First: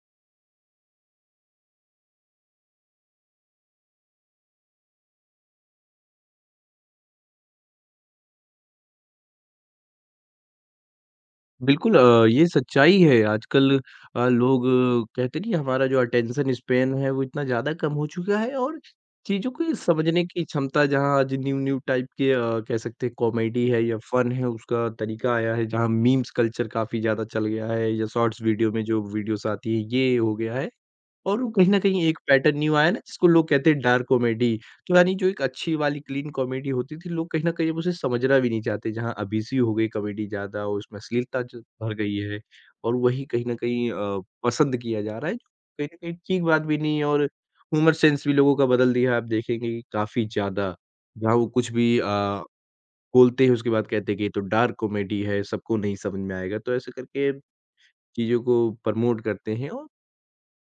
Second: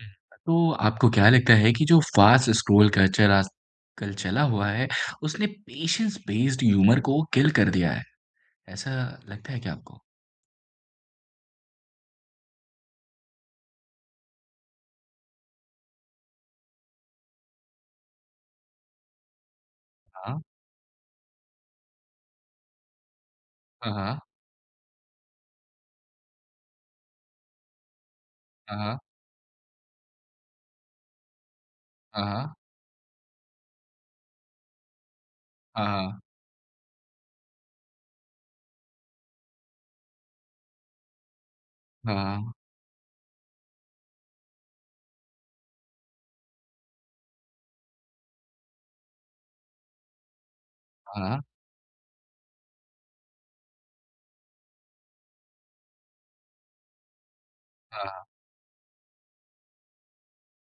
हुँ। तो आपको क्या लगता है कि जो फ़ास्ट स्क्रॉल कल्चर आजकल चला हुआ है, उसने पेशेंस बेस्ड ह्यूमर को किल कर दिया है, ऐसा लगता है क्या आपको? बिल्कुल ये सच्चाई है आजकल। लोग कहते नहीं, हमारा जो अटेंशन स्पैन है वो इतना ज़्यादा कम हो चुका है। और चीज़ों को समझने हाँ। की क्षमता जहाँ आज न्यू न्यू टाइप के कह सकते हैं कॉमेडी है हाँ, या हाँ। फन है उसका तरीका आया है, जहाँ मीम्स कल्चर काफ़ी ज़्यादा चल गया है, या शॉर्ट्स वीडियो में हाँ, जो वीडियोस आती है ये हो गया है। और वो कहीं न कहीं एक हाँ। पैटर्न न्यू आया ना, जिसको लोग कहते हैं डार्क कॉमेडी। तो यानी जो एक अच्छी हाँ, वाली हाँ। क्लीन कॉमेडी होती थी, लोग कहीं न कहीं अब उसे समझना भी नहीं चाहते, जहाँ अब्यूसिव हो गई कॉमेडी ज़्यादा, उसमें अश्लीलता जो भर गई हाँ, है। हाँ। और वही कहीं न कहीं पसंद किया जा रहा है, जो कहीं न कहीं ठीक बात भी नहीं है, और ह्यूमर सेंस भी लोगों का बदल दिया है। आप देखेंगे कि काफ़ी ज़्यादा, हाँ, जहाँ हाँ। वो कुछ भी बोलते हैं उसके बाद कहते हैं कि ये तो डार्क कॉमेडी है, सबको नहीं समझ में आएगा, तो ऐसे करके हाँ, हाँ। चीज़ों को प्रमोट करते हैं। और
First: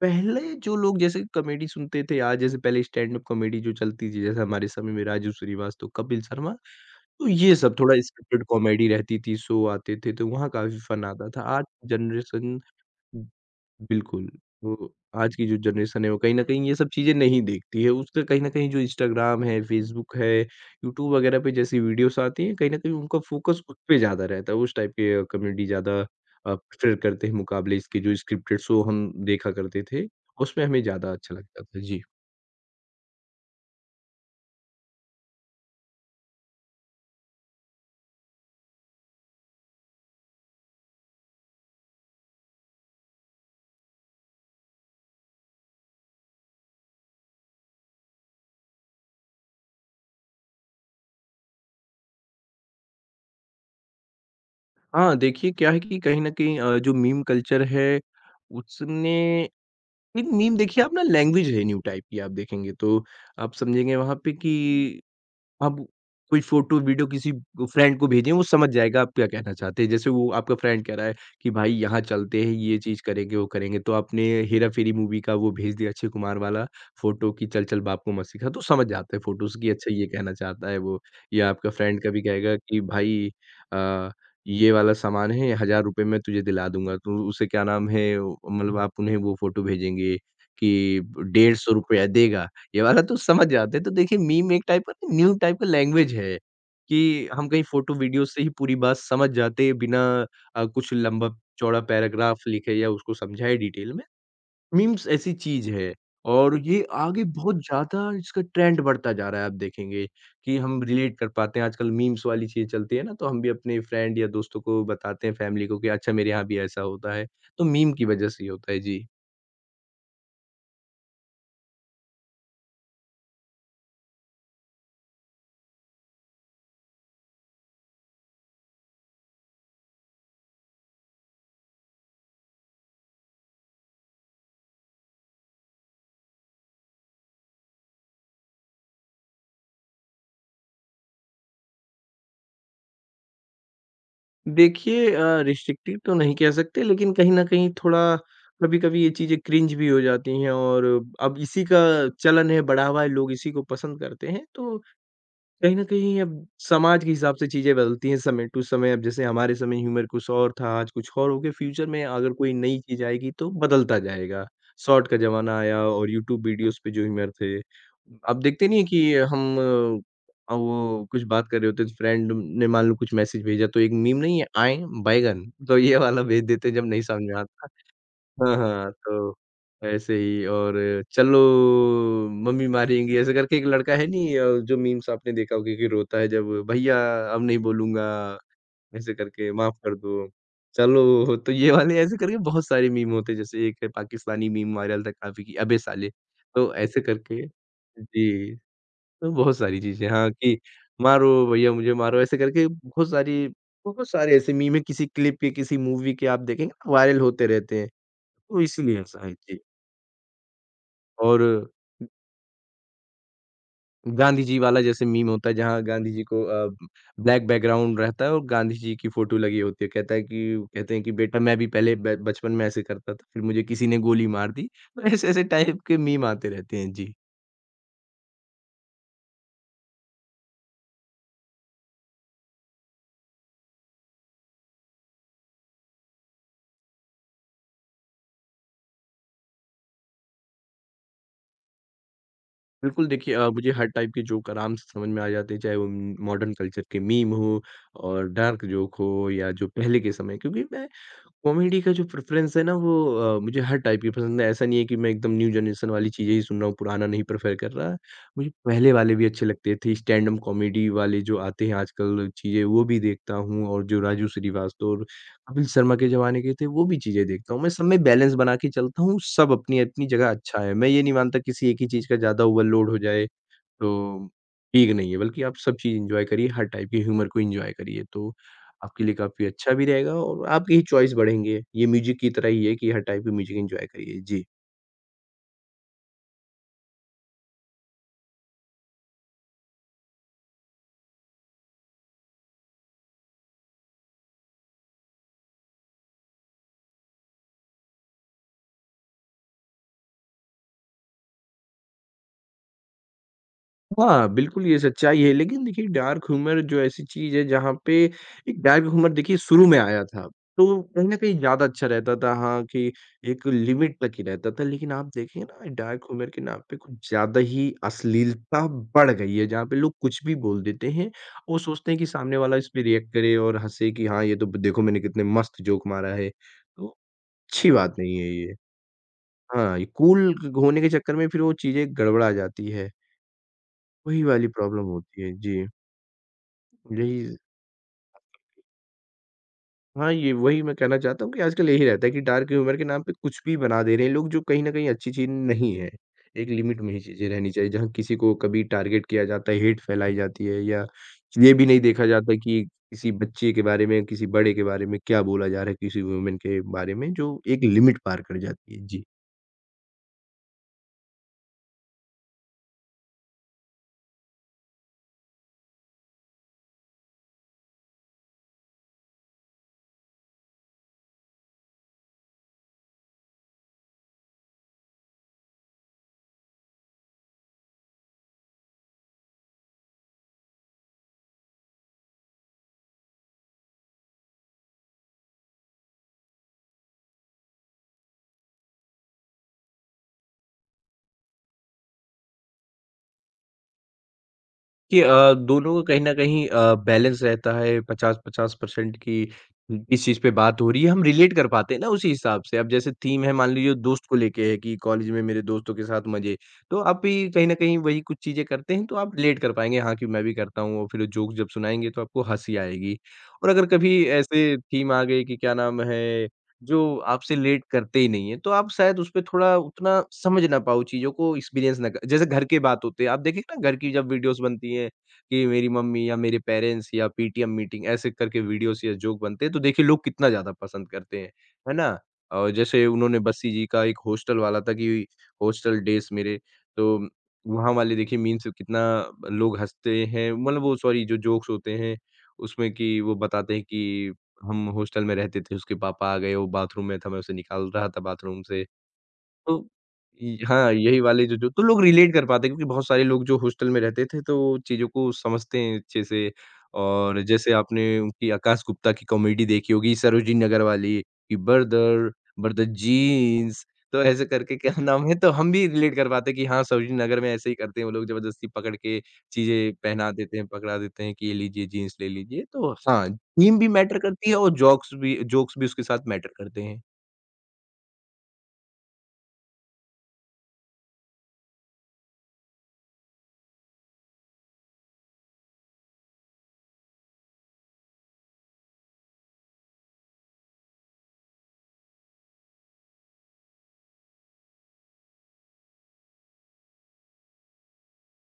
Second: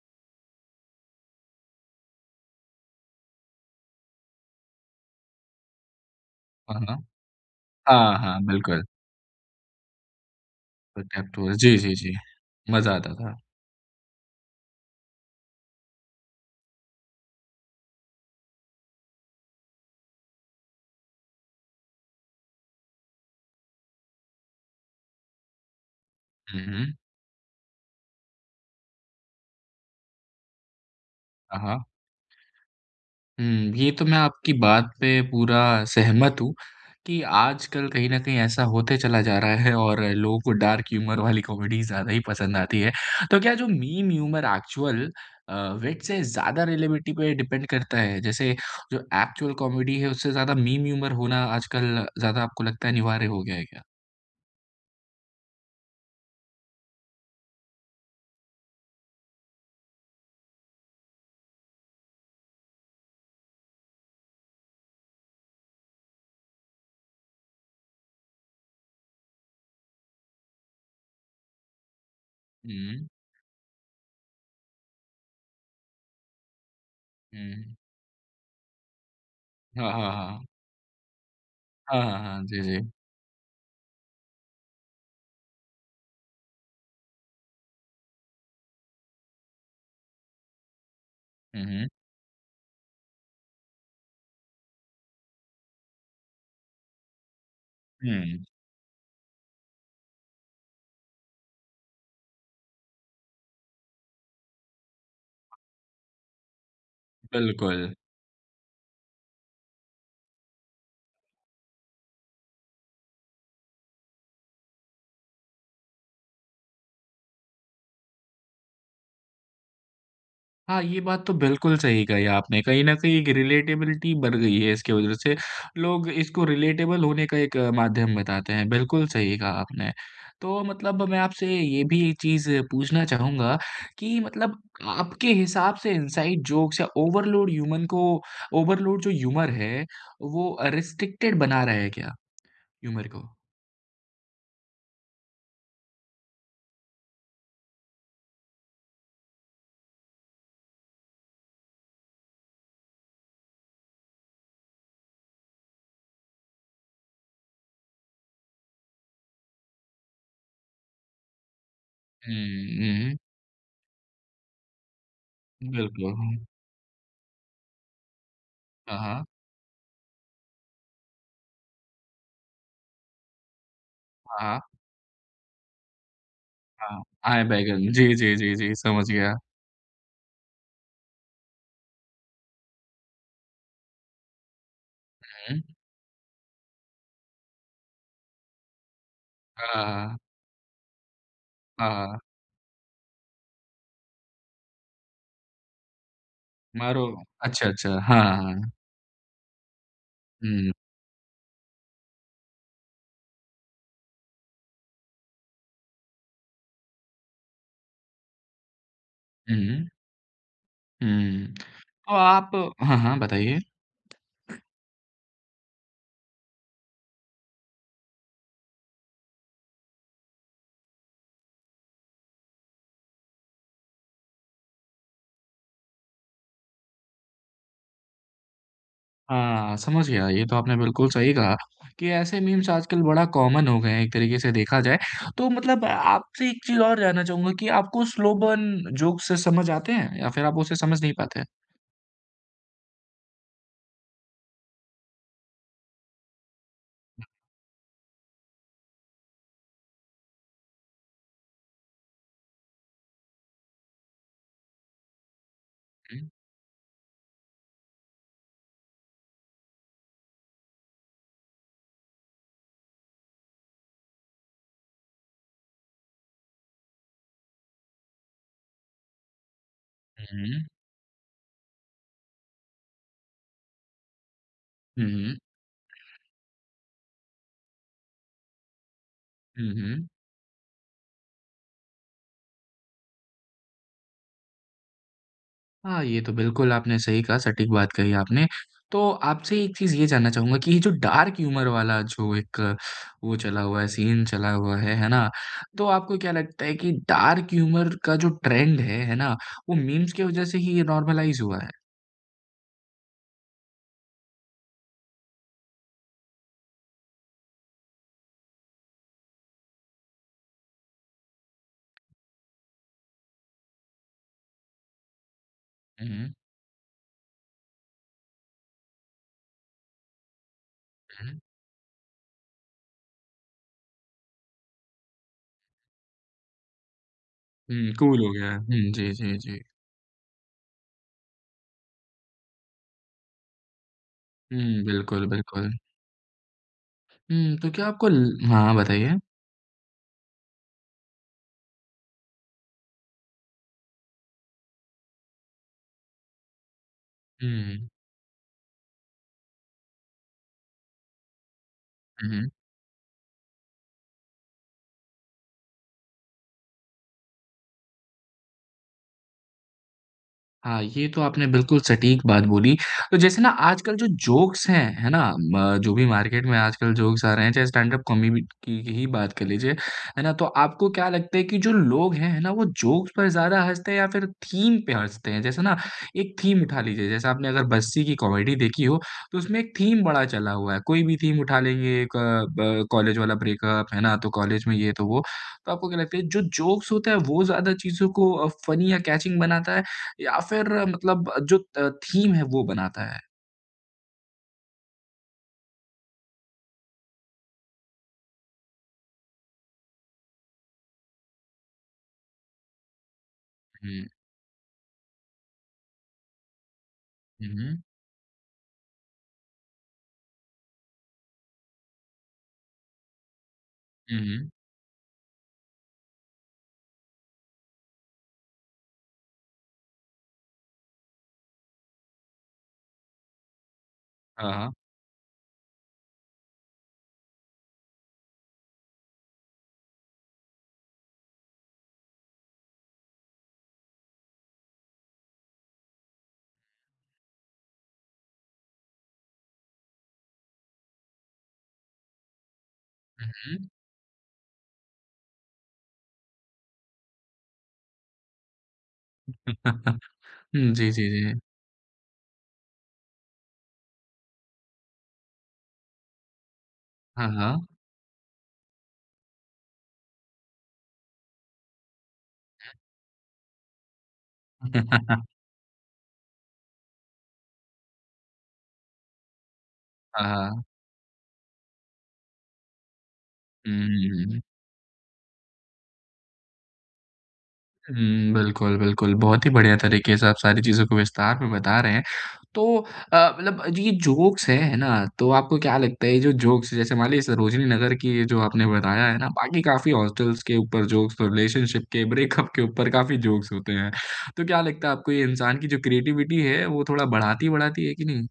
पहले जो लोग जैसे कॉमेडी सुनते थे, या जैसे पहले स्टैंड अप कॉमेडी जो चलती थी, जैसे हमारे समय में राजू श्रीवास्तव, कपिल शर्मा, हाँ, हाँ। तो ये सब थोड़ा हाँ, हाँ, स्क्रिप्टेड बिल्कुल। कॉमेडी रहती थी, शो आते थे, तो वहाँ काफ़ी तो फन आता टैब था। टूर आज जी, जी, जी। जनरेशन मज़ा आता था। बिल्कुल, वो आज की जो जनरेशन है वो कहीं न कहीं ये सब चीज़ें नहीं देखती है। उसका कहीं न कहीं जो इंस्टाग्राम है, फ़ेसबुक है, यूट्यूब वगैरह पे जैसी वीडियोज़ आती हैं, कहीं न कहीं उनका फ़ोकस उस पे ज़्यादा रहता है, उस टाइप के कम्युनिटी ज़्यादा हुँ, हुँ। प्रेफ़र करते हैं, मुकाबले इसके जो स्क्रिप्टेड शो हम देखा करते थे, उसमें हमें ज़्यादा अच्छा हाँ, लगता था। हाँ। जी। हुँ, ये तो मैं आपकी बात पे पूरा सहमत हूँ कि आजकल कहीं न कहीं ऐसा होते चला जा रहा है और लोगों को डार्क ह्यूमर वाली कॉमेडी ज़्यादा ही पसंद आती है। तो क्या जो meme humour actual a, wit से ज़्यादा रिलेबिलिटी पे डिपेंड करता है? जैसे जो एक्चुअल कॉमेडी है उससे ज़्यादा मीम ह्यूमर होना आजकल ज़्यादा आपको लगता है अनिवार्य हो गया है क्या? हाँ, देखिए क्या है कि कहीं न कहीं जो मीम कल्चर है, उसने मीम मीम देखिए, आप ना, लैंग्वेज है न्यू टाइप की, आप देखेंगे तो आप समझेंगे वहाँ पे कि अब कोई फ़ोटो, वीडियो किसी फ्रेंड को भेजें, वो समझ जाएगा आप क्या कहना चाहते हैं। जैसे वो आपका फ्रेंड कह रहा है कि भाई यहाँ चलते हैं, ये चीज़ हुँ, करेंगे, वो करेंगे, तो आपने हेरा-फेरी मूवी का वो भेज दिया, अक्षय कुमार वाला फ़ोटो कि चल, हुँ। चल बाप को मत सिखा, तो समझ जाते हैं फ़ोटोज़ कि हाँ, अच्छा ये हाँ, कहना हाँ। चाहता है वो। या आपका फ्रेंड हाँ, हाँ, कभी हाँ। कहेगा जी, जी। कि भाई अ, ये वाला सामान है, ₹1000 में तुझे दिला दूँगा, तो उसे क्या नाम है, मतलब आप उन्हें वो फ़ोटो भेजेंगे कि हुँ, ₹150 हुँ। देगा, ये वाला, तो समझ जाते हैं। तो देखिए मीम एक टाइप का न्यू टाइप का लैंग्वेज है, कि हम कहीं फ़ोटो वीडियो से हुँ, ही पूरी बात समझ जाते हैं बिना कुछ लंबा-चौड़ा पैराग्राफ लिखे या उसको समझाए डिटेल में। मीम्स ऐसी चीज़ है, और ये आगे बहुत बिल्कुल। ज़्यादा इसका ट्रेंड बढ़ता जा रहा है, आप देखेंगे कि हम रिलेट कर पाते हैं। आजकल मीम्स वाली चीज़ चलती है ना, तो हम भी अपने फ्रेंड या दोस्तों को बताते हैं, फैमिली को, कि अच्छा मेरे यहाँ भी ऐसा होता है। तो मीम की वज़ह से ही होता है। जी। हाँ, ये बात तो बिल्कुल सही कही आपने। कहीं न कहीं एक रिलेटेबिलिटी बढ़ गई है इसकी वजह से। लोग इसको रिलेटेबल होने का एक माध्यम बताते हैं। बिल्कुल सही कहा आपने। तो मतलब मैं आपसे ये भी एक चीज़ पूछना चाहूँगा कि मतलब आपके हिसाब से इनसाइड जोक्स या ओवरलोड ह्यूमन को ओवरलोड जो ह्यूमर है, वो रिस्ट्रिक्टेड बना रहा है क्या ह्यूमर को? देखिए रिस्ट्रिक्टिव तो नहीं कह सकते, लेकिन कहीं न कहीं थोड़ा कभी-कभी ये चीज़ें क्रिंज भी हो जाती हैं, और अब इसी का चलन है, बढ़ावा है, लोग इसी को पसंद करते हैं। तो कहीं न कहीं अब समाज के हिसाब से चीज़ें बदलती हैं समय टू समय। अब जैसे हमारे समय ह्यूमर कुछ और था, आज कुछ और हो गया। फ्यूचर में अगर हुँ, कोई नई चीज़ हुँ। आएगी तो बदलता जाएगा। शॉर्ट का ज़माना आया, और बिल्कुल, हुँ। यूट्यूब वीडियोज़ पे जो ह्यूमर थे। अब देखते नहीं है हाँ, कि हाँ। हम वो कुछ बात कर रहे होते हैं, तो फ्रेंड ने मान लो कुछ मैसेज भेजा, तो एक मीम नहीं है, हाँ, आएँ, बैगन। तो ये वाला भेज देते हैं जब नहीं हाँ। समझ में आए आता। बैगन। जी, जी, जी, हाँ, जी। हाँ, समझ गया। तो ऐसे ही, और चलो मम्मी मारेंगी ऐसे करके एक लड़का है नहीं, जो मीम्स आपने देखा होगा हुँ। कि रोता है, जब भैया अब नहीं बोलूँगा ऐसे करके माफ़ हाँ, कर हाँ। दो। चलो, तो ये वाले ऐसे हाँ, करके बहुत सारे मीम होते हैं, जैसे एक है पाकिस्तानी मीम वायरल था काफ़ी, कि अबे साले, तो ऐसे मारो करके अच्छा, अच्छा। हाँ, जी, हाँ। तो बहुत सारी चीज़ें, हाँ, कि हुँ, मारो भैया मुझे मारो, ऐसे करके बहुत सारे ऐसे मीम हैं, किसी क्लिप के, किसी मूवी के, आप देखेंगे वायरल होते रहते हैं। तो इसीलिए ऐसा है। जी। हुँ, और हुँ। तो आप हाँ, हाँ, बताइए। गाँधी जी वाला जैसे मीम होता है, जहाँ गाँधी जी को ब्लैक बैकग्राउंड रहता है और गाँधी जी की फ़ोटो लगी होती है। कहता है कि, कहते हैं कि बेटा मैं भी पहले ब बचपन में ऐसे करता था, फिर मुझे किसी ने गोली मार दी। तो ऐसे-ऐसे टाइप के मीम आते रहते हैं। जी। हाँ, समझ गया। ये तो आपने बिल्कुल सही कहा कि ऐसे मीम्स आजकल बड़ा कॉमन हो गए हैं एक तरीके से देखा जाए। तो मतलब आपसे एक चीज़ और जानना चाहूँगा कि आपको स्लो बर्न जोक्स से समझ आते हैं या फिर आप उसे समझ नहीं पाते? बिल्कुल देखिए, मुझे हर टाइप के जोक आराम से समझ में आ जाते हैं, चाहे वो मॉडर्न कल्चर के मीम हो और डार्क जोक हो, या जो पहले के समय, क्योंकि मैं कॉमेडी का जो प्रेफ़रेंस है ना वो, मुझे हर टाइप की पसंद है। ऐसा नहीं है कि मैं एकदम न्यू जनरेशन वाली हुँ, चीज़ें ही सुन रहा हूँ, पुराना नहीं प्रेफ़र कर रहा। मुझे पहले वाले भी अच्छे लगते थे, स्टैंड अप कॉमेडी वाले जो आते हैं आजकल चीज़ें वो भी देखता हूँ, और जो राजू श्रीवास्तव और कपिल शर्मा के ज़माने के थे वो भी चीज़ें देखता हूँ। मैं सब में बैलेंस बना के चलता हूँ, सब अपनी-अपनी जगह अच्छा हुँ, है। मैं ये नहीं मानता किसी एक ही चीज़ का ज़्यादा ओवरलोड हो जाए। तो ठीक हुँ, नहीं है, हुँ, बल्कि आप सब चीज़ एन्जॉय करिए, हर टाइप के ह्यूमर को एन्जॉय करिए, तो आपके लिए काफ़ी हुँ, अच्छा भी हुँ। रहेगा, और आपकी ही चॉइस बढ़ेंगे। ये म्यूज़िक की तरह ही है, कि हर टाइप के म्यूज़िक एन्जॉय करिए। जी। हाँ, ये तो बिल्कुल आपने सही कहा, सटीक बात कही आपने। तो आपसे एक चीज़ ये जानना चाहूँगा कि ये जो डार्क ह्यूमर वाला जो एक वो चला हुआ है, सीन चला हुआ है ना? तो आपको क्या लगता है कि डार्क ह्यूमर का जो ट्रेंड है ना? वो मीम्स की वज़ह से ही ये नॉर्मलाइज़ हुआ है? हाँ, बिल्कुल ये सच्चाई है, लेकिन देखिए डार्क ह्यूमर जो ऐसी चीज़ है जहाँ पे एक डार्क ह्यूमर, देखिए शुरू में आया था, तो कहीं न कहीं ज़्यादा अच्छा रहता था, हाँ, कि एक लिमिट तक ही रहता था। लेकिन आप देखें ना, डार्क हुँ, ह्यूमर हुँ, के नाम पे कुछ ज़्यादा ही अश्लीलता बढ़ गई है, जहाँ पे लोग कुछ भी बोल देते हैं हुँ। और सोचते हैं कि सामने वाला इस पे रिएक्ट करे और हँसे कि हाँ, ये तो देखो मैंने कितने मस्त जोक मारा है। तो अच्छी बात हुँ, नहीं कूल है हो गया ये। है। हुँ, जी, जी, जी। हाँ, ये कूल होने के चक्कर में फिर वो चीज़ें गड़बड़ा जाती है। वही वाली प्रॉब्लम हुँ, होती बिल्कुल, है। जी। बिल्कुल। यही, हुँ, तो क्या आपको ल हाँ, बताइए? हाँ, ये वही मैं कहना चाहता हूँ कि आजकल यही रहता है कि डार्क ह्यूमर के नाम पे कुछ भी बना दे रहे हैं लोग, जो कहीं न कहीं अच्छी चीज़ नहीं है। एक लिमिट में ही चीज़ें रहनी चाहिए, जहाँ हुँ, किसी को कभी टारगेट किया जाता है, हेट फैलाई जाती है, या ये भी नहीं देखा हुँ, जाता हुँ। कि किसी बच्चे के बारे में, किसी बड़े के बारे में क्या बोला जा रहा है, किसी वुमन के बारे में, जो एक लिमिट पार कर जाती है। जी। हाँ, ये तो आपने बिल्कुल सटीक बात बोली। तो जैसे ना आजकल जो जोक्स हैं, है ना? म जो भी मार्केट में आजकल जोक्स आ रहे हैं, चाहे स्टैंड अप कॉमेडी की ही बात कर लीजिए, है ना? तो आपको क्या लगता है कि जो लोग हैं, है ना? वो जोक्स पर ज़्यादा हँसते हैं या फिर थीम पे हँसते हैं? जैसे ना एक थीम उठा लीजिए, जैसे आपने अगर बस्सी की कॉमेडी देखी हो, तो उसमें एक थीम बड़ा चला हुआ है। कोई भी थीम उठा लेंगे, एक ब कॉलेज वाला ब्रेकअप, है ना? तो कॉलेज में ये तो वो। तो आपको क्या लगता है जो जोक्स होता है, वो ज़्यादा चीज़ों को फ़नी या कैचिंग बनाता है? या फिर मतलब जो थीम है वो बनाता है। कि दोनों का कहीं न कहीं बैलेंस रहता है 50-50% की, इस चीज़ पे बात हो रही है, हम रिलेट कर पाते हैं ना उसी हिसाब से। अब जैसे थीम है, मान लीजिए दोस्त हुँ, को लेके है कि कॉलेज में मेरे दोस्तों के साथ मज़े। तो आप भी कहीं न हुँ, कहीं वही कुछ चीज़ें करते हैं, तो आप रिलेट कर पाएँगे, हाँ, कि मैं भी करता हूँ, और फिर जोक्स जब सुनाएँगे तो आपको हँसी आएगी। और अगर कभी हुँ, हुँ। ऐसे थीम आ गई कि क्या नाम है, जो आपसे लेट करते ही नहीं है, तो आप शायद उसपे थोड़ा उतना समझ ना पाओ, चीज़ों को एक्सपीरियंस ना कर, जैसे घर के बात होते हैं, आप देखें ना, घर की जब वीडियोज़ हाँ, हाँ। बनती हैं कि मेरी मम्मी या मेरे पेरेंट्स या पीटीएम मीटिंग ऐसे करके वीडियोज़ या जोक बनते हैं, तो देखिए लोग कितना ज़्यादा पसंद करते हैं, है ना? और जैसे उन्होंने बस्सी जी का एक हॉस्टल वाला था, कि हॉस्टल डेज़ मेरे, तो वहाँ वाले देखिए मीम्स कितना लोग हँसते हैं, मतलब वो, सॉरी, जो जोक्स होते हैं उसमें, कि वो बताते हैं हुँ। कि हम हॉस्टल में रहते थे, उसके पापा आ गए, वो बाथरूम में था, मैं उसे निकाल रहा था बाथरूम से। तो इ हाँ, हुँ, जी, यही जी, वाले जो जी। जो, तो लोग रिलेट कर पाते हैं, क्योंकि बहुत सारे लोग जो हॉस्टल में रहते थे, तो चीज़ों को समझते हैं अच्छे से। और हाँ, जैसे हाँ। आपने उनकी आकाश गुप्ता की कॉमेडी देखी होगी, सरोजिनी नगर वाली, कि बर्दर, बर्दर जीन्स, तो ऐसे करके क्या नाम है? तो हम भी रिलेट कर पाते हैं कि हाँ, सरोजिनी नगर में ऐसे ही करते हैं वो लोग ज़बरदस्ती पकड़ के चीज़ें पहना हाँ, देते हैं, हाँ। पकड़ा देते हैं कि ये लीजिए जीन्स ले लीजिए। तो हाँ, थीम भी हुँ, मैटर हुँ, करती है हुँ। और जोक्स भी उसके साथ मैटर करते हैं। हुँ, बिल्कुल, बिल्कुल। बहुत ही बढ़िया तरीके से आप सारी चीज़ों को विस्तार में बता रहे हैं। तो मतलब ये जोक्स हैं, है ना? तो आपको क्या लगता है ये जो जोक्स जैसे मान लीजिए सरोजिनी नगर की ये जो आपने बताया है ना, बाकी काफ़ी हॉस्टल्स के ऊपर जोक्स तो रिलेशनशिप के, ब्रेकअप के ऊपर काफ़ी जोक्स होते हैं। तो क्या लगता है आपको ये इंसान की जो क्रिएटिविटी है वो थोड़ा बढ़ाती-बढ़ाती है कि नहीं?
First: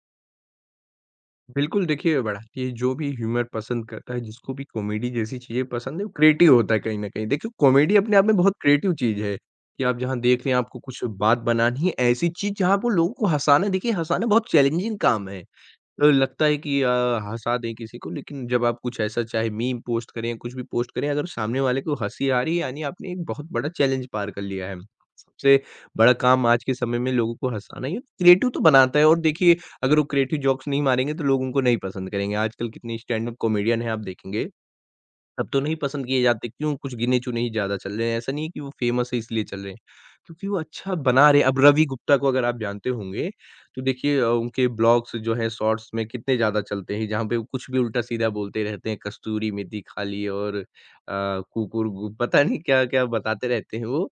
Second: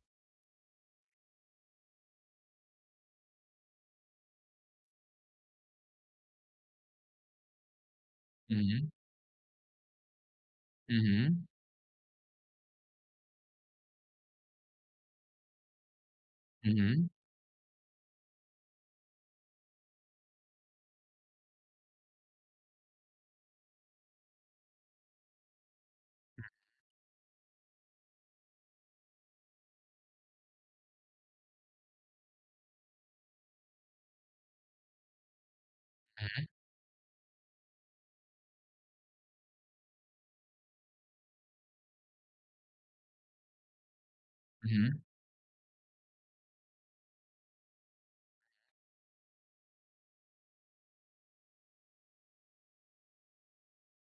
बिल्कुल, देखिए बड़ा ये जो भी ह्यूमर पसंद करता है, जिसको भी कॉमेडी जैसी चीज़ें पसंद है, वो क्रिएटिव होता है कहीं न कहीं। देखिए कॉमेडी अपने आप में बहुत हुँ, हुँ। क्रिएटिव चीज़ है, कि आप जहाँ देख रहे हैं आपको हुँ, कुछ बात हुँ। बनानी है, ऐसी चीज़ जहाँ पर लोगों को हँसाना है। देखिए हँसाना बहुत चैलेंजिंग काम है। लगता है हुँ, कि हुँ। हँसा दें किसी को, लेकिन जब आप कुछ ऐसा चाहे मीम पोस्ट करें या कुछ भी पोस्ट करें, अगर सामने वाले को हँसी आ रही है, यानी आपने एक बहुत बड़ा चैलेंज पार कर लिया है। सबसे बड़ा काम आज के समय में लोगों को हँसाना ही है, क्रिएटिव तो बनाता है। और देखिए अगर वो क्रिएटिव जोक्स नहीं मारेंगे तो लोग उनको नहीं पसंद करेंगे। आजकल कितने स्टैंड अप कॉमेडियन हैं आप देखेंगे अब तो नहीं पसंद किए हुँ, जाते, क्यों? कुछ गिने-चुने ही ज़्यादा चल रहे हैं, ऐसा नहीं है कि वो फ़ेमस है इसलिए चल रहे हैं, क्योंकि वो अच्छा बना रहे हैं। अब रवि गुप्ता को अगर आप जानते होंगे, तो देखिए उनके हुँ। ब्लॉग्स जो हैं शॉर्ट्स में कितने ज़्यादा चलते हैं, जहाँ पे वो कुछ भी उल्टा-सीधा बोलते रहते हैं, कस्तूरी मेथी खा ली और कुकुरगु पता नहीं क्या-क्या बताते रहते हैं वो।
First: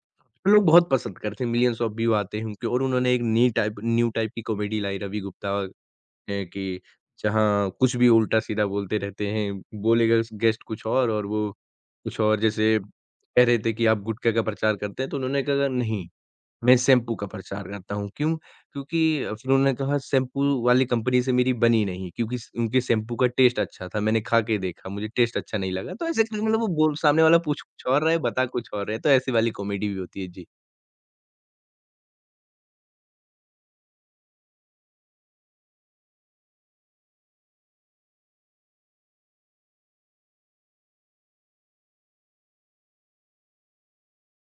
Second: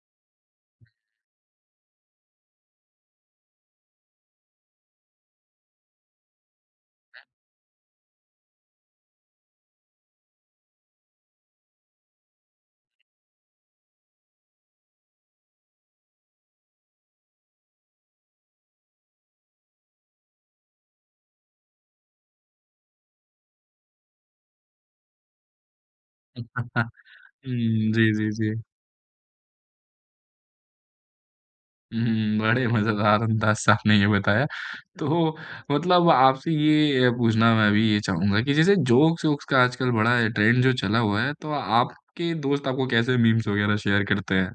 लोग बहुत पसंद करते हैं, मिलियंस ऑफ व्यू आते हैं उनके और उन्होंने एक न्यू टाइप की कॉमेडी लाई रवि गुप्ता हैं कि जहाँ कुछ भी उल्टा-सीधा बोलते रहते हैं, बोलेगा गेस्ट कुछ और वो कुछ और। जैसे कह रहे थे कि आप गुटखा का प्रचार करते हैं, तो उन्होंने कहा नहीं, मैं शैम्पू का प्रचार करता हूँ। क्यों? क्योंकि फिर उन्होंने कहा शैम्पू वाली कंपनी से मेरी बनी नहीं क्योंकि स उनके शैम्पू का टेस्ट अच्छा था, मैंने खा के देखा, मुझे टेस्ट अच्छा नहीं लगा। तो ऐसे करके हुँ। मतलब वो हुँ, बोल सामने वाला पूछ कुछ और रहा जी, है, जी, बता जी। कुछ और रहा है, तो ऐसी वाली कॉमेडी भी होती है। जी। हुँ, बड़े मज़ेदार अंदाज़ से आपने ये बताया। तो मतलब आपसे ये पूछना मैं भी ये चाहूँगा कि जैसे जोक्स-वोक्स का आजकल बड़ा ट्रेंड जो चला हुआ है, तो आपके दोस्त आपको कैसे मीम्स वग़ैरह शेयर करते हैं?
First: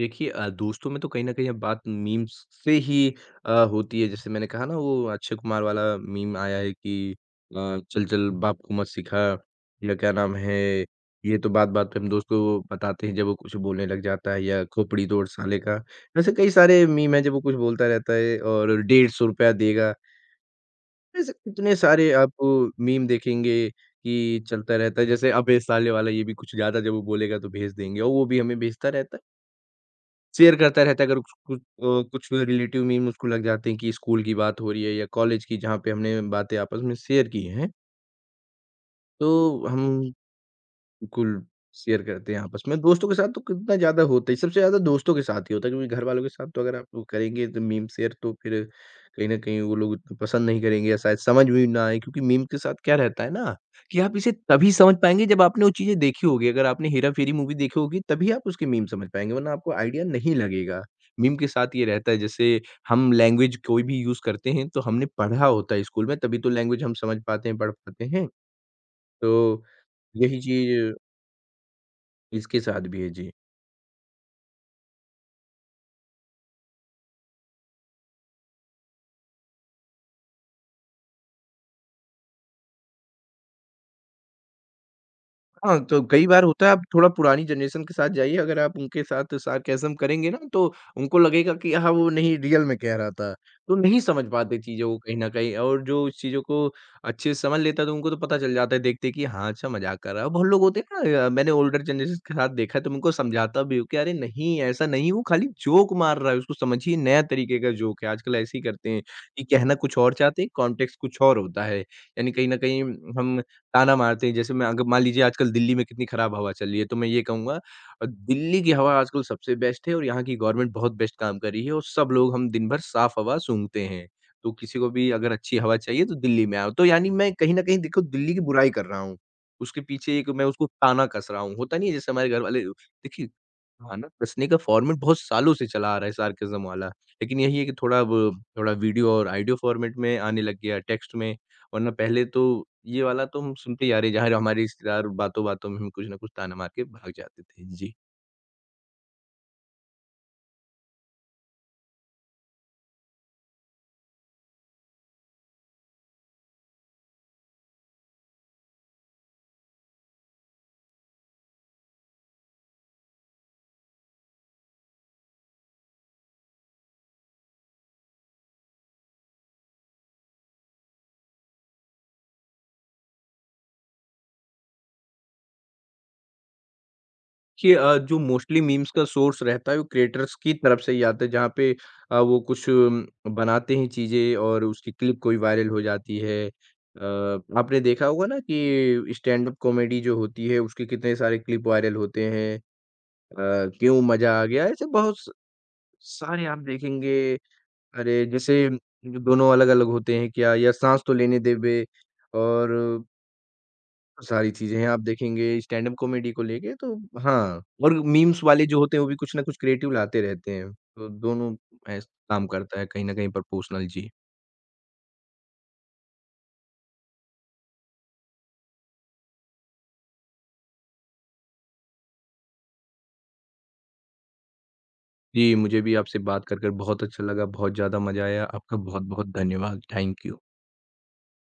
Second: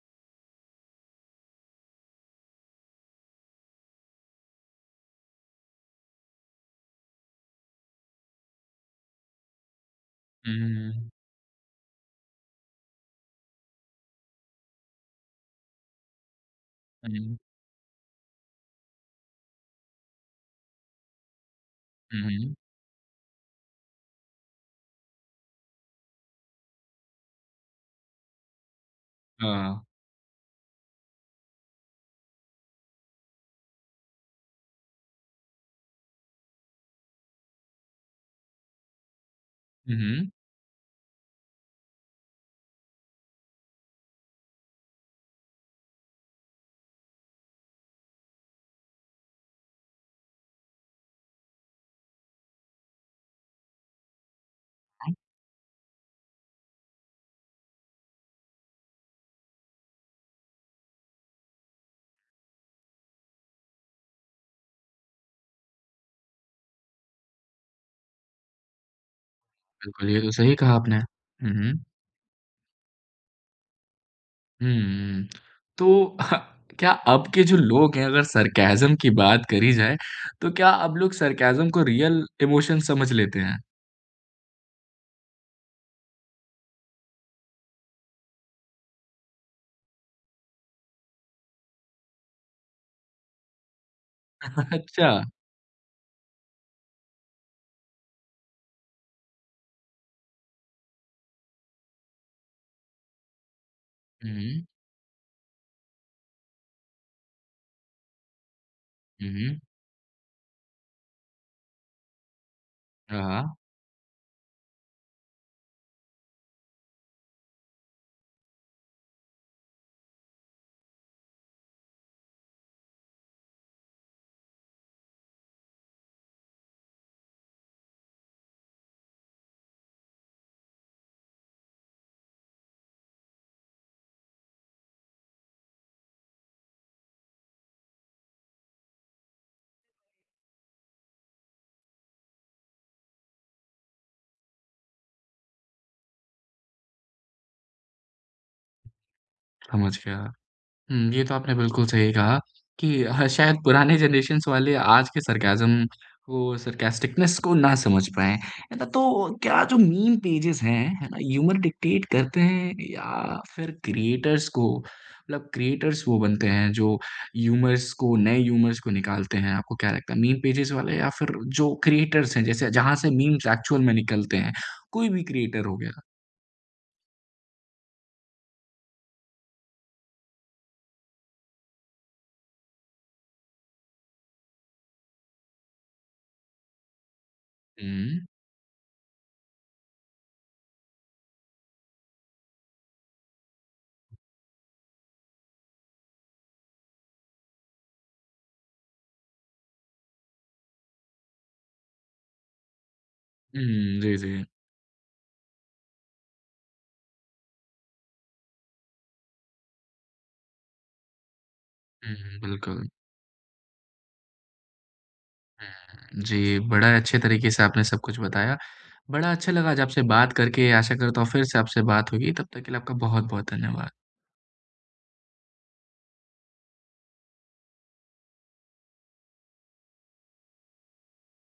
देखिए दोस्तों में तो कहीं न कहीं अब बात मीम्स से ही होती है। जैसे मैंने कहा ना वो अक्षय कुमार वाला मीम आया है कि "चल, चल बाप को मत सिखा" या क्या नाम है, हुँ, ये तो बात-बात पे हम दोस्त को बताते हैं जब वो कुछ बोलने लग जाता है या खोपड़ी तोड़ साले का। ऐसे कई सारे मीम हैं जब हुँ, वो कुछ बोलता रहता है और 150 रुपया देगा। ऐसे इतने सारे हुँ, आप हुँ, मीम देखेंगे कि चलता रहता है। जैसे अबे साले वाला ये भी कुछ ज़्यादा जब वो बोलेगा तो भेज देंगे और वो भी हमें भेजता रहता है। हाँ, शेयर करता रहता है अगर कुछ कुछ अ, कुछ रिलेटिव मीम उसको लग जाते हैं कि स्कूल की बात हो रही है या कॉलेज की जहाँ पे हमने बातें आपस में शेयर की हैं, तो हुँ, हम हुँ, बिल्कुल, शेयर करते हैं आपस में। दोस्तों के साथ तो कितना ज़्यादा होता ही, सबसे ज़्यादा दोस्तों के साथ ही होता है क्योंकि घरवालों के साथ तो अगर आप वो करेंगे तो मीम शेयर तो फिर कहीं न कहीं वो लोग इतना पसंद नहीं करेंगे या शायद समझ भी ना आए, क्योंकि मीम के साथ क्या रहता है ना, कि आप इसे तभी समझ पाएँगे जब आपने वो चीज़ें देखी होगी। अगर आपने हेरा-फेरी मूवी देखी होगी तभी आप उसके मीम समझ पाएँगे, वरना आपको आइडिया नहीं लगेगा। मीम के साथ ये रहता है जैसे हम लैंग्वेज कोई भी यूज़ करते हैं, तो हमने पढ़ा होता है स्कूल में, तभी तो लैंग्वेज हम समझ पाते हैं, पढ़ पाते हैं। तो बिल्कुल, ये तो यही सही कहा चीज़ आपने। हुँ, हुँ, इसके साथ भी है, जी। हुँ, तो क्या अब के जो लोग हैं, अगर सरकैज़्म की बात करी जाए, तो क्या अब लोग सरकैज़्म को रियल इमोशन समझ लेते हैं? हाँ, तो कई बार होता है आप थोड़ा पुरानी जनरेशन के साथ जाइए, अगर आप उनके साथ सार्केज़्म करेंगे ना तो उनको लगेगा कि हाँ, वो नहीं रियल में कह रहा था। तो नहीं समझ पाते चीज़ों को अच्छा। कहीं न कहीं, और जो इस चीज़ों को अच्छे से समझ लेता है तो उनको तो पता चल जाता है, देखते कि हाँ, अच्छा मज़ाक कर रहा है। बहुत लोग होते हैं ना, मैंने ओल्डर जनरेशन के साथ देखा है, तो मैं उनको समझाता भी हूँ कि अरे नहीं, हुँ। ऐसा नहीं, वो खाली जोक मार रहा है, उसको समझिए नया तरीके का जोक है। आजकल ऐसे ही करते हैं हुँ, कि हुँ। कहना कुछ और चाहते हैं, कॉन्टेक्स्ट कुछ और होता है। यानी कहीं न कहीं हाँ, हम हाँ, ताना मारते हैं। जैसे मैं अगर मान लीजिए आजकल दिल्ली में कितनी खराब हवा चल रही है, तो मैं ये कहूँगा दिल्ली की हवा आजकल सबसे बेस्ट है और यहाँ की गवर्नमेंट बहुत बेस्ट काम कर रही है और सब लोग हम दिन भर साफ हवा सूँघते हैं। तो किसी को भी अगर अच्छी हवा चाहिए तो दिल्ली में आओ। तो यानी मैं कहीं न कहीं देखो दिल्ली की बुराई कर रहा हूँ। उसके पीछे एक मैं उसको ताना कस रहा हूँ। होता नहीं है जैसे हमारे घर वाले देखिए, हाँ ना, हँसने का फॉर्मेट बहुत सालों से चला आ रहा है सार्कज़्म वाला। लेकिन यही है कि थोड़ा अब थोड़ा वीडियो और ऑडियो फॉर्मेट में आने लग गया है, टेक्स्ट में। वरना पहले तो ये वाला तो हम सुनते ही आ रहे हैं, जहाँ हमारे रिश्तेदार बातों-बातों में हमें कुछ न कुछ ताना मार के भाग जाते थे। जी। समझ गया। हुँ, ये तो आपने बिल्कुल सही कहा कि ह शायद पुराने जनरेशंस वाले आज के सरकाज़्म को सरकास्टिकनेस को ना समझ पाएँ, है ना? तो क्या जो मीम पेजेज़ हैं, है ना? ह्यूमर डिक्टेट करते हैं या फिर क्रिएटर्स को मतलब क्रिएटर्स वो बनते हैं जो ह्यूमर्स को नए ह्यूमर्स को निकालते हैं, आपको क्या लगता है? मीम पेजेज़ वाले या फिर जो क्रिएटर्स हैं जैसे जहाँ से मीम्स एक्चुअल में निकलते हैं, कोई भी क्रिएटर हो गया। कि जो मोस्टली मीम्स का सोर्स रहता है, वो क्रिएटर्स की तरफ से ही आता है, जहाँ पे वो कुछ बनाते हैं चीज़ें और उसकी क्लिप कोई वायरल हो जाती है। आपने देखा होगा हुँ, ना कि स्टैंड अप कॉमेडी जो होती है, उसके कितने सारे क्लिप वायरल होते हैं। क्यों मज़ा आ गया, ऐसे बहुत स सारे आप देखेंगे, अरे जैसे जो दोनों अलग-अलग होते हैं क्या, या साँस तो लेने दे बे, और हुँ, जी, जी। सारी चीज़ें हैं आप देखेंगे स्टैंड-अप कॉमेडी को लेके, तो हाँ, और मीम्स वाले जो होते हैं वो भी कुछ ना कुछ क्रिएटिव लाते रहते हैं। तो दोनों ऐस हुँ, हुँ, काम करता है बिल्कुल। कहीं न कहीं पर पर्सनल, जी। हुँ, जी, बड़ा अच्छे तरीके से आपने सब कुछ बताया। बड़ा अच्छा लगा आज आपसे बात करके, आशा करता हूँ फिर से आपसे बात होगी, तब तक के लिए आपका बहुत-बहुत धन्यवाद। जी, मुझे भी आपसे बात कर बहुत अच्छा लगा, बहुत ज़्यादा मज़ा आया। आपका बहुत-बहुत धन्यवाद। Thank you.